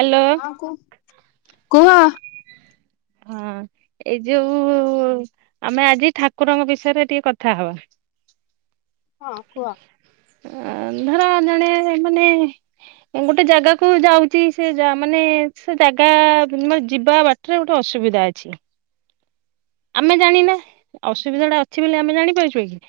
Hello. ହଁ କୁହ। ହଁ ଏଇ ଯୋଉ ଆମେ ଆଜି ଠାକୁରଙ୍କ ବିଷୟରେ ଟିକେ କଥା ହବା। ହଁ କୁହ। ଅ ଧର ଜଣେ ମାନେ ଗୋଟେ ଜାଗାକୁ ଯାଉଚି ସେ ଜା ମାନେ ସେ ଜାଗା ବୁନେ ଯିବା ବା ଟ୍ରେ ଗୋଟେ ଅସୁବିଧା ଅଛି। ଆମେ ଜାଣିନେ ଅସୁବିଧା ଟା ଅଛି ବୋଲି ଆମେ ଜାଣିପାରୁଛୁ କି?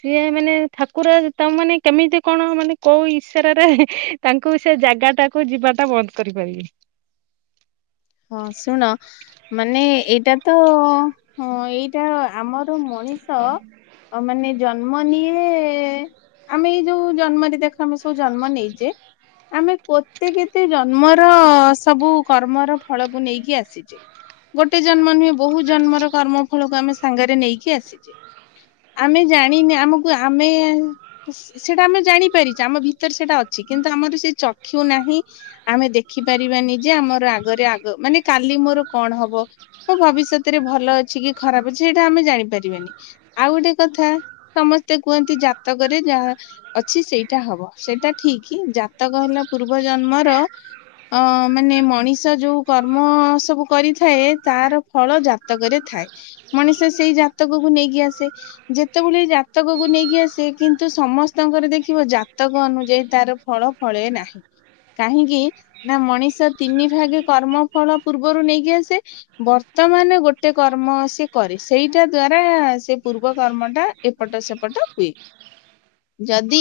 ସିଏ ମାନେ ଠାକୁର ତା ମାନେ କେମିତି କଣ ମାନେ କୋଉ ଈସାରାରେ ତାଙ୍କୁ ସେ ଜାଗା ଟାକୁ ଯିବା ଟା ବନ୍ଦ କରିପାରିବି। ହଁ ଶୁଣ। ମାନେ ଏଇଟା ତ ହଁ ଏଇଟା ଆମର ମଣିଷ। ଅ ମାନେ ଜନ୍ମ ନିଏ ଆମେ ଏଇ ଯୋଉ ଜନ୍ମରେ ଦେଖ ଆମେ ସବୁ ଜନ୍ମ ନେଇଚେ ଆମେ କୋତେ କେତେ ଜନ୍ମର ସବୁ କର୍ମର ଫଳକୁ ନେଇକି ଆସିଚେ। ଗୋଟେ ଜନ୍ମ ନୁହେଁ ବହୁ ଜନ୍ମର କର୍ମ ଫଳକୁ ଆମେ ସାଙ୍ଗରେ ନେଇକି ଆସିଚେ। ଆମେ ଜାଣିନେ ଆମକୁ ଆମେ ସେଇଟା ଆମେ ଜାଣିପାରିଚେ ଆମ ଭିତରେ ସେଟା ଅଛି। କିନ୍ତୁ ଆମର ସେ ଚକ୍ଷୁ ନାହିଁ। ଆମେ ଦେଖିପାରିବାନି ଯେ ଆମର ଆଗରେ ଆଗ ମାନେ କାଲି ମୋର କଣ ହବ? ଭବିଷ୍ୟତରେ ଭଲ ଅଛି କି ଖରାପ ଅଛି ସେଇଟା ଆମେ ଜାଣିପାରିବାନି। ଆଉ ଗୋଟେ କଥା ସମସ୍ତେ କୁହନ୍ତି ଜାତକରେ ଯାହା ଅଛି ସେଇଟା ହବ। ସେଇଟା ଠିକି ଜାତକ ହେଲା ପୂର୍ବ ଜନ୍ମର ଅଁ ମାନେ ମଣିଷ ଯୋଉ କର୍ମ ସବୁ କରିଥାଏ। ତାର ଫଳ ଜାତକରେ ଥାଏ। ମଣିଷ ସେଇ ଜାତକକୁ ନେଇକି ଆସେ। ଯେତେବେଳେ ଜାତକକୁ ନେଇକି ଆସେ କିନ୍ତୁ ସମସ୍ତଙ୍କର ଦେଖିବ ଜାତକ ଅନୁଯାୟୀ ତାର ଫଳ ଫଳେ ନାହିଁ। କାହିଁକି ନା ମଣିଷ ତିନି ଭାଗେ କର୍ମ ଫଳ ପୂର୍ବରୁ ନେଇକି ଆସେ। ବର୍ତ୍ତମାନ ଗୋଟେ କର୍ମ ସେ କରେ ସେଇଟା ଦ୍ଵାରା ସେ ପୂର୍ବ କର୍ମଟା ଏପଟ ସେପଟ ହୁଏ। [unintelligible] ଯଦି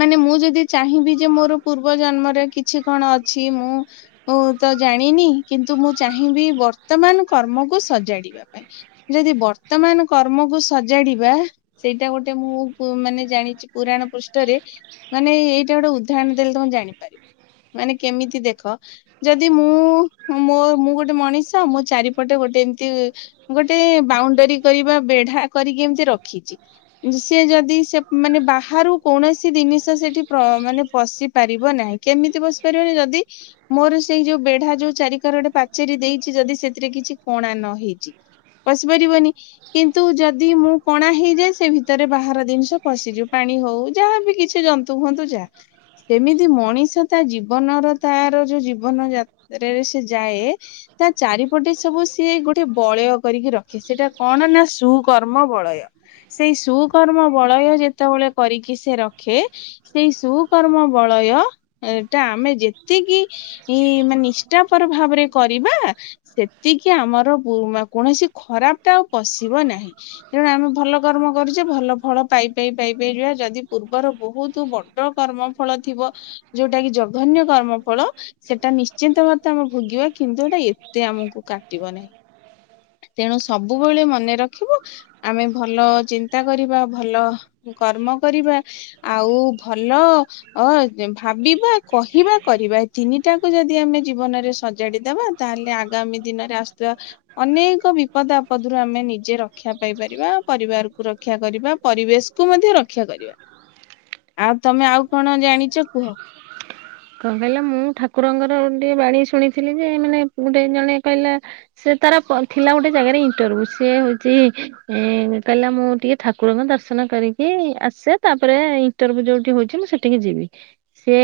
ମାନେ ମୁଁ ଯଦି ଚାହିଁବି ଯେ ମୋର ପୂର୍ବ ଜନ୍ମରେ କିଛି କଣ ଅଛି ମୁଁ ତ ଜାଣିନି କିନ୍ତୁ ମୁଁ ଚାହିଁବି ବର୍ତ୍ତମାନ କର୍ମକୁ ସଜାଡ଼ିବା ପାଇଁ। ଯେଦି ବର୍ତ୍ତମାନ କର୍ମକୁ ସଜାଡିବା ସେଇଟା ଗୋଟେ ମୁଁ ମାନେ ଜାଣିଛି ପୁରାଣ ପୃଷ୍ଠରେ ମାନେ ଏଇଟା ଗୋଟେ ଉଦାହରଣ ଦେଲେ ତମେ ଜାଣିପାରିବ ମାନେ କେମିତି ଦେଖ? ଯଦି ମୁଁ ମୋ ମୁଁ ଗୋଟେ ମଣିଷ ମୋ ଚାରିପଟେ ଗୋଟେ ଏମତି ଗୋଟେ ବାଉଣ୍ଡରୀ କରିବା ବେଢା କରିକି ଏମିତି ରଖିଚି। ସିଏ ଯଦି ସେ ମାନେ ବାହାରୁ କୌଣସି ଜିନିଷ ସେଠି ପ୍ର ମାନେ ପଶି ପାରିବ ନାହିଁ। କେମିତି ପସି ପାରିବନି ଯଦି ମୋର ସେଇ ଯୋଉ ବେଢା ଯୋଉ ଚାରି କରଡେ ପାଚେରୀ ଦେଇଛି ଯଦି ସେଥିରେ କିଛି କଣା ନ ହେଇଛି। ପଶି ପାରିବନି। କିନ୍ତୁ ଯଦି ମୁଁ କଣା ହେଇଯାଏ ସେ ଭିତରେ ବାହାର ଜିନିଷ ପଶିଯିଉ ପାଣି ହଉ ଯାହାବି କିଛି ଯନ୍ତ ନ୍ତୁ ହଅନ୍ତୁ ଯା ସେମିତି ମଣିଷ ତା ଜୀବନର ତାର ଯୋଉ ଜୀବ ଜୀବନ ଯାତ୍ରାରେ ସେ ଯାଏ। ତା ଚାରିପଟେ ସବୁ ସିଏ ଗୋଟେ ବଳୟ କରିକି ରଖେ ସେଇଟା କଣ ନା ସୁକର୍ମ ବଳୟ। ସେଇ ସୁକର୍ମ ବଳୟ ଯେତେବେଳେ କରିକି ସେ ରଖେ। ସେଇ ସୁକର୍ମ ବଳୟ ଏ ଟା ଆମେ ଯେତିକି କି ମାନେ ନିଷ୍ଠାପର ଭାବରେ କରିବା। ସେତିକି ଆମର ପୁ କୌଣସି ଖରାପ ଟା ଆଉ ପଶିବ ନାହିଁ। ତେଣୁ ଆମେ ଭଲ କର୍ମ କରୁଛେ ଭଲ ଫଳ ପାଇ ପାଇ ପାଇ ପାଇ ଯିବା ଯଦି ପୂର୍ବର ବହୁତ ବଡ କର୍ମ ଫଳ ଥିବ ଯୋଉଟା କି ଜଘନ୍ୟ କର୍ମ ଫଳ। ସେଟା ନିଶ୍ଚିନ୍ତ ମାତେ ଆମେ ଭୋଗିବା କିନ୍ତୁ ଏଟା ଏତେ ଆମକୁ କାଟିବ ନି। ତେଣୁ ସବୁବେଳେ ମନେ ରଖିବ ଆମେ ଭଲ ଚିନ୍ତା କରିବା ଭଲ। କର୍ମ କରିବା ଆଉ ଭଲ। ଅ ଭାବିବା କହିବା କରିବା ଏ ତିନିଟା ଯାକ ଯଦି ଆମେ ଜୀବନରେ ସଜାଡିଦବା। ତାହେଲେ ଆଗାମୀ ଦିନରେ ଆସୁଥିବା। ଅନେକ ବିପଦ ଆପଦ ରୁ ଆମେ ନିଜେ ରକ୍ଷା ପାଇପାରିବା ପରିବାରକୁ ରକ୍ଷା କରିବା ପରିବେଶ। କୁ ମଧ୍ୟ ରକ୍ଷା କରିବା ଆଉ ତମେ ଆଉ କଣ ଜାଣିଛ କୁହ। କଣ କହିଲ ମୁଁ ଠାକୁରଙ୍କର ଗୋଟିଏ ବାଣୀ ଶୁଣିଥିଲି ଯେ ମାନେ ଗୋଟେ ଜଣେ କଇଲା। ସେ ତାର କ ଥିଲା ଗୋଟେ ଜାଗାରେ ଇଣ୍ଟରଭ୍ୟୁ ସିଏ ହଉଛି ଏଁ କହିଲା ମୁଁ ଟିକେ। ଠାକୁରଙ୍କ ଦର୍ଶନ କରିକି ଆସେ ତାପରେ ଇଣ୍ଟରଭ୍ୟୁ ଯୋଉଠି ହଉଛି ମୁଁ ସେଠିକି ଯିବି। ସେ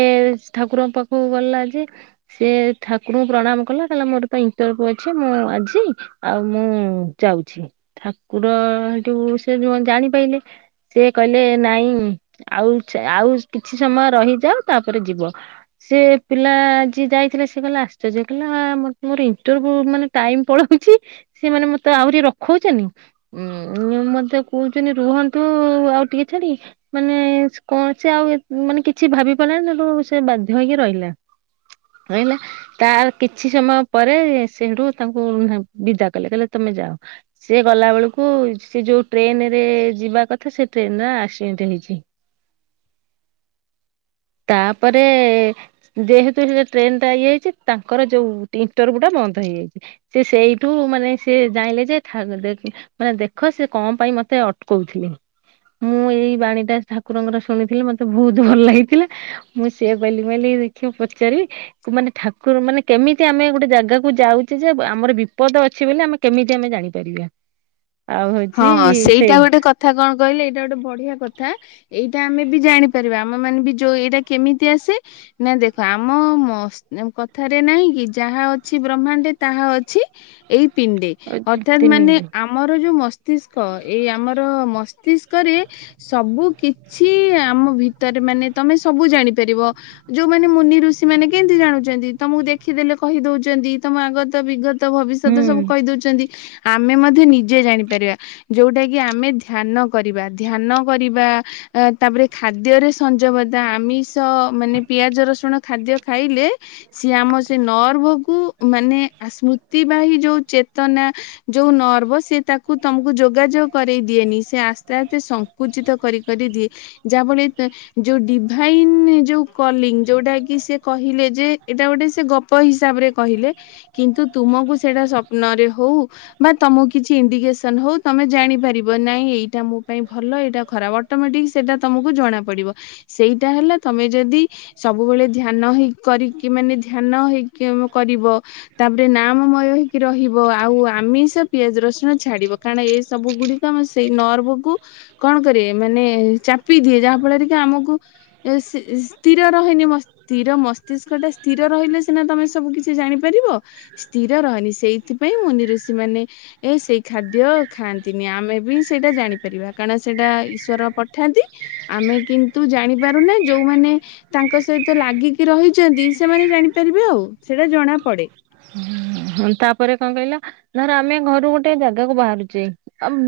ଠାକୁରଙ୍କ ପାଖକୁ ଗଲା ଯେ। ସେ ଠାକୁରଙ୍କୁ ପ୍ରଣାମ କଲା କହିଲା ମୋର ତ ଇନଟରର୍ଭୁ ଅଛି ମୁଁ ଆଜି। ଆଉ ମୁଁ ଯାଉଛି ଠାକୁର ସେଠୁ ସେ ଜାଣିପାଇଲେ। ସେ କହିଲେ ନାଇଁ ଆଉ ଚା ଆଉ କିଛି ସମୟ ରହିଯାଅ ତାପରେ ଯିବ। ସେ ପିଲା ଯିଏ ଯାଇଥିଲା ସେ କହିଲା ଆଶ୍ଚର୍ଯ୍ୟ କହିଲା ମୋର ଇନଟରର୍ଭୁ ମାନେ ଟାଇମ୍ ପଳଉଛି। ସେ ମାନେ ମତେ ଆହୁରି ରଖଉଚନି। ଉଁ ମତେ କହୁଛନ୍ତି ରୁହନ୍ତୁ ଆଉ ଟିକେ ଛାଡିକି। ମାନେ ସ୍କ ସେ ଆଉ ମାନେ କିଛି ଭାବି ପାରିଲା ନି ସେଠୁ ସେ ବାଧ୍ୟ ହେଇକି ରହିଲା। ରଇଲା। ତାର କିଛି ସମୟ ପରେ ସେ ସେଠୁ ତାଙ୍କୁ ବିଦା କଲେ କହିଲେ ତମେ ଯାଅ। ସିଏ ଗଲାବେଳକୁ ସେ ଯୋଉ ଟ୍ରେନରେ ଯିବା କଥା ସେ ଟ୍ରେନ ର ଆକ୍ସିଡେଣ୍ଟ ହେଇଛି। ତାପରେ। ଯେହେତୁ ସେ ଟ୍ରେନ ଟା ଇଏ ହେଇଚି ତାଙ୍କର ଯୋଉ ଇନଣ୍ଟରଭ୍ୟୁ ଟା ବନ୍ଦ ହେଇଯାଇଛି। ସେ ସେଇଠୁ ମାନେ ସେ ଯାଇଁଲେ ଯେ ଠା ଦେ ମାନେ ଦେଖ ସେ କଣ ପାଇଁ ମତେ ଅଟକୋଉଥିଲେ। ମୁଁ ଏଇ ବାଣୀ ଟା ଠାକୁରଙ୍କର ଶୁଣିଥିଲି ମତେ ବହୁତ ଭଲ ଲାଗିଥିଲା। ମୁଁ ସେଇଆ ପାଇଲି ଭାବିଲି ଦେଖିଆ ପଚାରିବି। କୁ ମାନେ ଠାକୁର ମାନେ କେମିତି ଆମେ ଗୋଟେ ଜାଗାକୁ ଯାଉଛେ ଯେ ଆମର ବିପଦ ଅଛି ବୋଲି ଆମେ କେମିତି ଆମେ ଜାଣିପାରିବା ଆଉ ହଉଛି ହଁ ସେ। ସେଇଟା ଗୋଟେ କଥା କଣ କହିଲେ ଏଇଟା ଗୋଟେ ବଢିଆ କଥା। ଏଇଟା ଆମେ ବି ଜାଣିପାରିବା ଆମ ମାନେ ବି ଯୋଉ ଏଇଟା କେମିତି ଆସେ। ନା ଦେଖ ଆମ ମ କଥା ରେ ନାଇଁ କି ଯାହା ଅଛି ବ୍ରହ୍ମାଣ୍ଡେ ତାହା ଅଛି। ଏଇ ପିଣ୍ଡେ ଅର୍ଥାତ୍ ତିନି ମାନେ ଦିନ ଆ ମର ଯୋଉ ମସ୍ତିଷ୍କ ଏଇ ଆମର ମସ୍ତିଷ୍କ ରେ। ସବୁ କିଛି ଆମ ଭିତରେ ମାନେ ତମେ ସବୁ ଜାଣିପାରିବ। ଯୋଉମାନେ ମୁନି ଋଷି ମାନେ କେମିତି ଜାଣୁଛନ୍ତି ତମକୁ ଦେଖିଦେଲେ କହି ଦଉଛନ୍ତି ତମ ଆଗତ ବିଗତ। ଭବିଷ୍ୟତ ସବୁ ହୁଁ। କହି ଦଉଛନ୍ତି ଆମେ ମଧ୍ୟ ନିଜେ ଜାଣିପାରିବା। ଯୋଉଟା କି ଆମେ ଧ୍ୟାନ କରିବା ଧ୍ୟାନ କରିବା। ଅ ତାପରେ ଖାଦ୍ୟରେ ସଂଯମଦା ଆମିଷ ମାନେ ପିଆଜ ରସୁଣ ଖାଦ୍ୟ ଖାଇଲେ ସିଏ ଆମ ସେ ନର୍ଭକୁ ମାନେ ଆସ୍ମୁ ତିବାହି ଯୋଉ ଚେତନା ଯୋଉ ନର୍ଭ ସେ ତାକୁ ତମକୁ ଯୋଗାଯୋଗ କରେଇ ଦିଏନି ସେ ଆସ୍ତେ ଆସ୍ତେ ସଙ୍କୁଚିତ କରି କରି ଦିଏ। ଯା [unintelligible] ତେ ଯୋଉ ଡିଭାଇନ ଯୋଉ କଲିଙ୍ଗ ଯୋଉଟା କି ସେ କହିଲେ ଯେ ଏଇଟା ଗୋଟେ ସେ ଗ ଙ୍କ ହିସାବରେ କହିଲେ କିନ୍ତୁ ତୁମକୁ ସେଇଟା ସପ୍ନରେ ହଉ ବା ତମକୁ କିଛି ଇଣ୍ଡିକେସନ ହଉ ତମେ ଜାଣିପାରିବ ନାଇଁ ଏଇଟା ମୋ ପାଇଁ ଭଲ ଏଇଟା ଖରାପ ଅଟୋମେଟିକ୍ ସେଇଟା ତମକୁ ଜଣା ପଡିବ ସେଇଟା ହେଲା ତମେ ଯଦି ସବୁବେଳେ ଧ୍ୟାନ ହେଇ କରିକି ମାନେ ଧ୍ୟାନ ହେଇକି କରିବ ତାପରେ ନାମମୟ ହେଇକି ରହିବ ଆଉ ଆମିଷ ପିଆଜ ରସୁଣ ଛାଡିବ କା ରଣ ଏ ସବୁ ଗୁଡିକ ଆମେ ସେଇ ନର୍ଭ କୁ କଣ କରିବେ ମାନେ ଚାପି ଦିଏ ଯାହା ଫଳରେ କି ଆମକୁ ଏ ସି ସ୍ଥିର ରହେନି ମ ସ୍ଥିର ମସ୍ତିଷ୍କ ଟା ସ୍ଥିର ରହିଲେ ସିନା ତମେ ସବୁ କିଛି ଜାଣିପାରିବ। ସ୍ଥିର ରହେନି ସେଇଥିପାଇଁ ମୁନିଋଷି ମାନେ ଏ ସେଇ ଖାଦ୍ୟ ଖାଆନ୍ତିନି ଆମେ ବି ସେଇଟା ଜାଣିପାରିବା କାରଣ ସେଇଟା ଈଶ୍ୱର ପଠାନ୍ତି। ଆମେ କିନ୍ତୁ ଜାଣିପାରୁନେ ଯୋଉମାନେ- ତାଙ୍କ ସହିତ ଲାଗିକି ରହିଛନ୍ତି। ସେମାନେ ଜାଣିପାରିବେ ଆଉ ସେଇଟା ଜଣା ପଡେ। ହଁ ହଁ ତାପରେ କଣ କହିଲ ଧର ଆମେ ଘରୁ ଗୋଟେ ଜାଗାକୁ ବାହାରୁଚେ, ଆମ୍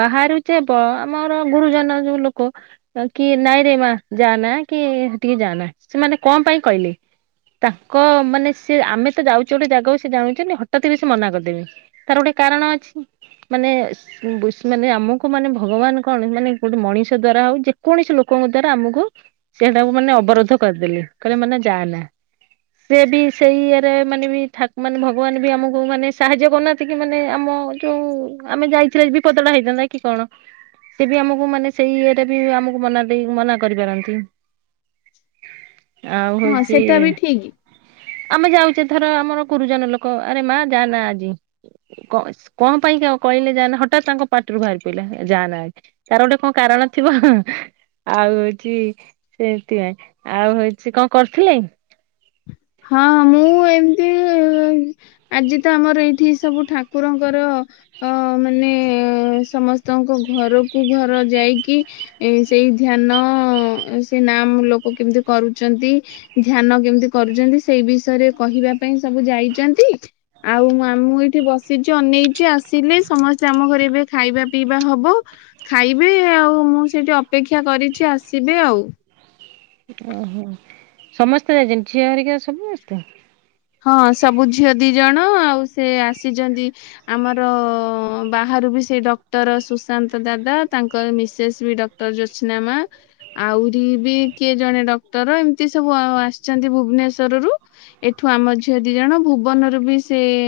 ବାହାରୁଚେବ ଆମର ଗୁରୁଜନ ଯୋଉ ଲୋକ- ବାକି ନାଇଁରେ ମା ଯାଆନା କି ସେଟିକି ଯାଆନା ସେମାନେ କଣ ପାଇଁ କହିଲେ? ତାଙ୍କ ମାନେ ସେ ଆମେ ତ ଯାଉଚୁ ଗୋଟେ ଜାଗାକୁ- ସେ ଜାଣଛନ୍ତି ନା ହଠାତ୍ ବି ସେ ମନା କରିଦେବେ ତାର ଗୋଟେ କାରଣ ଅଛି। ମାନେ- ବୁସ୍ ଆମକୁ ମାନେ ଭଗବାନ କଣ ମାନେ ଗୋଟେ ମଣିଷ ଦ୍ଵାରା ଆଉ ଯେକୌଣସି ଲୋକଙ୍କ ଦ୍ଵାରା ଆମକୁ- ସେଇଟାକୁ ମାନେ ଅବରୋଧ କରିଦେଲେ କହିଲେ ମାନେ ଯାଆ ନା। ସିଏ ବି ସେ ଇରେ ମାନେ ବି ଠାକ୍- ମାନେ ଭଗବାନ ବି ଆମକୁ ମାନେ ସାହାଯ୍ୟ କରୁନାହାନ୍ତି କି? ମାନେ ଆମ ଯୋଉ ଆମେ ଯାଇଥିଲେ ବିପଦଟା ହେଇଥାନ୍ତା। କି କଣ ସେ ବି ଆମକୁ ମାନେ ସେଇ ଇଏରେ ବି ଆମକୁ ମନା ଦେଇ ମନା କରିପାରନ୍ତି। ଆଉ ହଁ ହଉଚି ସେଟା ବି ଠିକ ଆମେ ଯାଉଚେ ଧର ଆମର- ଗୁରୁଜନ ଲୋକ ଆରେ ମା ଯଆ ନା ଆଜି। କ୍ କଣ ପାଇଁ କ କହିଲେ ଯାଆନା ହଠାତ୍ ତାଙ୍କ ପାଟିରୁ ବାହାରିପଇଲା ଯାଆନା ଆଜ୍- ତାର ଗୋଟେ କଣ କାରଣ ଥିବ। ଆଉ ହଉଚି ସେଥିପାଇଁ ଆଉ ହଉଚି କଣ କରୁଥିଲେ? ହଁ ମୁଁ ଏମିତି ଆଜି ତ ଆମର ଏଇଠି ସବୁ ଠାକୁରଙ୍କର- ଅ ମାନେ ସମସ୍ତଙ୍କ ଘରକୁ ଘର ଯାଇକି- ଏ ସେଇ ଧ୍ୟାନ ସେ ନାମ୍ ଲୋକ କେମିତି କରୁଛନ୍ତି? ଧ୍ୟାନ କେମିତି କରୁଛନ୍ତି, ସେଇ ବିଷୟ ରେ କହିବା ପାଇଁ ସବୁ ଯାଇଛନ୍ତି। ଆଉ ଆ ମୁଁ ଏଇଠି ବସିଚି ଅନେଇଚି ଆସିଲେ ସମସ୍ତେ ଆମ ଘରେ ଏବେ ଖାଇବା ପିଇବା ହବ। ଖାଇବି ଆଉ ମୁଁ ସେଇଠି ଅପେକ୍ଷା କରିଚି ଆସିବେ ଆଉ- ଓହୋ ସମସ୍ତେ ଯାଇଛନ୍ତି ଝିଅହେରିକା ସମସ୍ତେ- ହଁ ସବୁ ଝିଅ ଦିଜଣ ଆଉ ସେ ଆସିଛନ୍ତି। ଆମର ବାହାରୁ ବି ସେ ଡକ୍ଟର ସୁଶାନ୍ତ ଦାଦା ତାଙ୍କର ମିସେସ୍ ବି ଡକ୍- ଟର୍ ଯୋସ୍ନା ମା। ଆଉରି ବି କିଏ ଜଣେ ଡକ୍ଟର ଏମିତି ସବୁ ଅ ଆସିଛନ୍ତି ଭୁବନେଶ୍ଵରରୁୁ। ଏଠୁ ଆମ ଝିଅ ଦି ଜଣ ଭୁବନରୁ ବି ସିଏ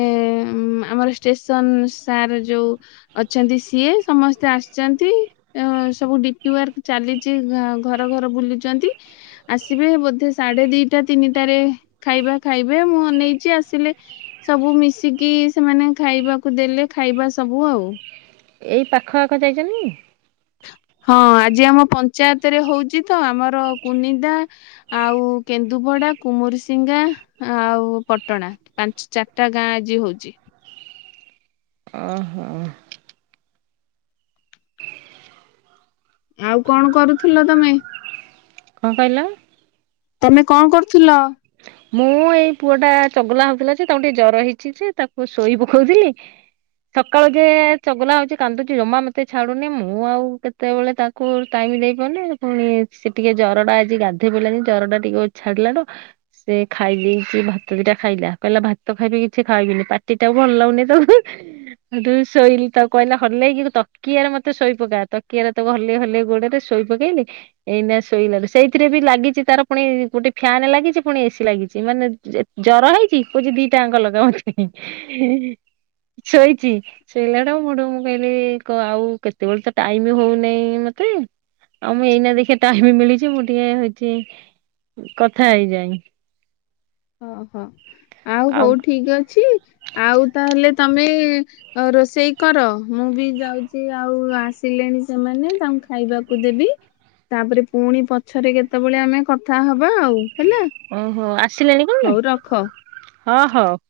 ଏ ମ୍ ଆମର ଷ୍ଟେସନ ସାର୍ ଯୋଉ- ଅଛନ୍ତି ସିଏ ସମସ୍ତେ ଆସିଛନ୍ତି। ଅଁ ସବୁ ଡିପି ୱାର୍କ ଚାଲିଚି ଘ ଘର ଘର ବୁଲୁଛନ୍ତି। ଆସିବେ ବୋଧେ ସାଢ଼େ ଦିଟା ତିନିଟାରେ ଖାଇବା ଖାଇବେ ମୁଁ ଅନେଇଚି ଆସିଲେ ସବୁ ମିଶିକି ସେମାନେ ଖାଇବାକୁ ଦେଲେ ଖାଇବା ସବୁ ଆଉ। ଏଇ ପାଖ ଆଖ ଯାଇଛନ୍ତି? ହଁ ଆଜି ଆମ ପଞ୍ଚାୟତରେ ହଉଛି ତ ଆମର କୁନିଦା- ଆଉ କେନ୍ଦୁପଡା, କୁମୁରିସିଙ୍ଗା ଆଉ ପଟଣା। ପାଞ୍ଚ୍ ଚାରଟା ଗାଁ ଆଜି ହଉଚି। ଓ ହୋ। ଆଉ କଣ କରୁଥିଲ ତମେ? କଣ କହିଲ? ତମେ କଣ କରୁଥିଲ? ମୁଁ ଏଇ ପୁଅ ଟା ଚଗଲା ହଉଥିଲା ଯେ ତାକୁ ଟିକେ ଜର ହେଇଛି ଯେ ତାକୁ ଶୋଇ ପକଉଥିଲି। ସକାଳୁ ଘେର ଚଗଲା ହଉଛି କାନ୍ଦୁଚି ଜମା ମତେ ଛାଡୁନି ମୁଁ ଆଉ କେ ସେତେବେଳେ ତାକୁ ଟାଇମ୍ ଦେଇ ପାରୁିନି, ପୁଣି ସେ ଟିକେ ଜରଟା ଆଜି ଗାଧେଇ ପଇଲା ଯେ ଜରଟା ଟିକେ ଉ ଛାଡ଼ିଲା ଟୁ ସେ ଖାଇ ଦେଇଚି ଭାତ ଦିଟା ଖାଇଲା କହିଲା ଭାତ ଖାଇବି କିଛି ଖାଇବିନି ପାଟିଟା ଭଲ ଲାଗୁନି ତ। ସେଇଟୁ ଶୋଇଲି ତା କହିଲା ହଲେଇକି ତକିଆରେ ମତେ ଶୋଇପକା ତକିଆରେ ତାକୁ ହଲେଇ ହଲେଇ ଗୋଡରେ- ଶୋଇ ପକେଇଲି ଏଇନା ଶୋଇଲା ସେଇଥିରେ ବି ଲାଗିଚି ତାର ପୁଣି ଗୋଟେ ଫ୍ୟାନ୍ ଲାଗିଚି ପୁଣି ଏସି ଲାଗିଛି ମାନେ ଜ୍ ଜର ହେଇଛି, କହୁଛି ଦିଟା ଆଙ୍କ ଲଗାଅ ମତେ ହିଁ ହିଁ। ଶୋଇଛି। ଶୋଇଲାଟା ମୁଠୁଁ ମୁଁ କହିଲି କ ଆଉ କେତେବେଳେ ତ ଟାଇମ ହଉ ନାହିଁ ମତେ। ଆଉ ମୁଁ ଏଇନା ଦେଖି ଟାଇମ ମିଳିଛି ମୁଁ ଟିକେ ହେଇଛି କଥା ହେଇଯାଏ। ଓହୋ ଆଉ ହଉ ଠିକ ଅଛି ଆଉ ତାହେଲେ ତମେ ଆ ରୋଷେଇ କର ମୁଁ ବି ଯାଉଛି ଆଉ ଆସିଲେଣି ସେମାନେ ତାଙ୍କୁ ଖାଇବାକୁ ଦେବି। ତାପରେ ପୁଣି ପଛରେ କେତେବେଳେ ଆମେ କଥା ହବା ଆଉ, ହେଲା। ଓହୋ ଆସିଲେଣି କଣ? ହଉ ରଖ। ହଁ ହଉ।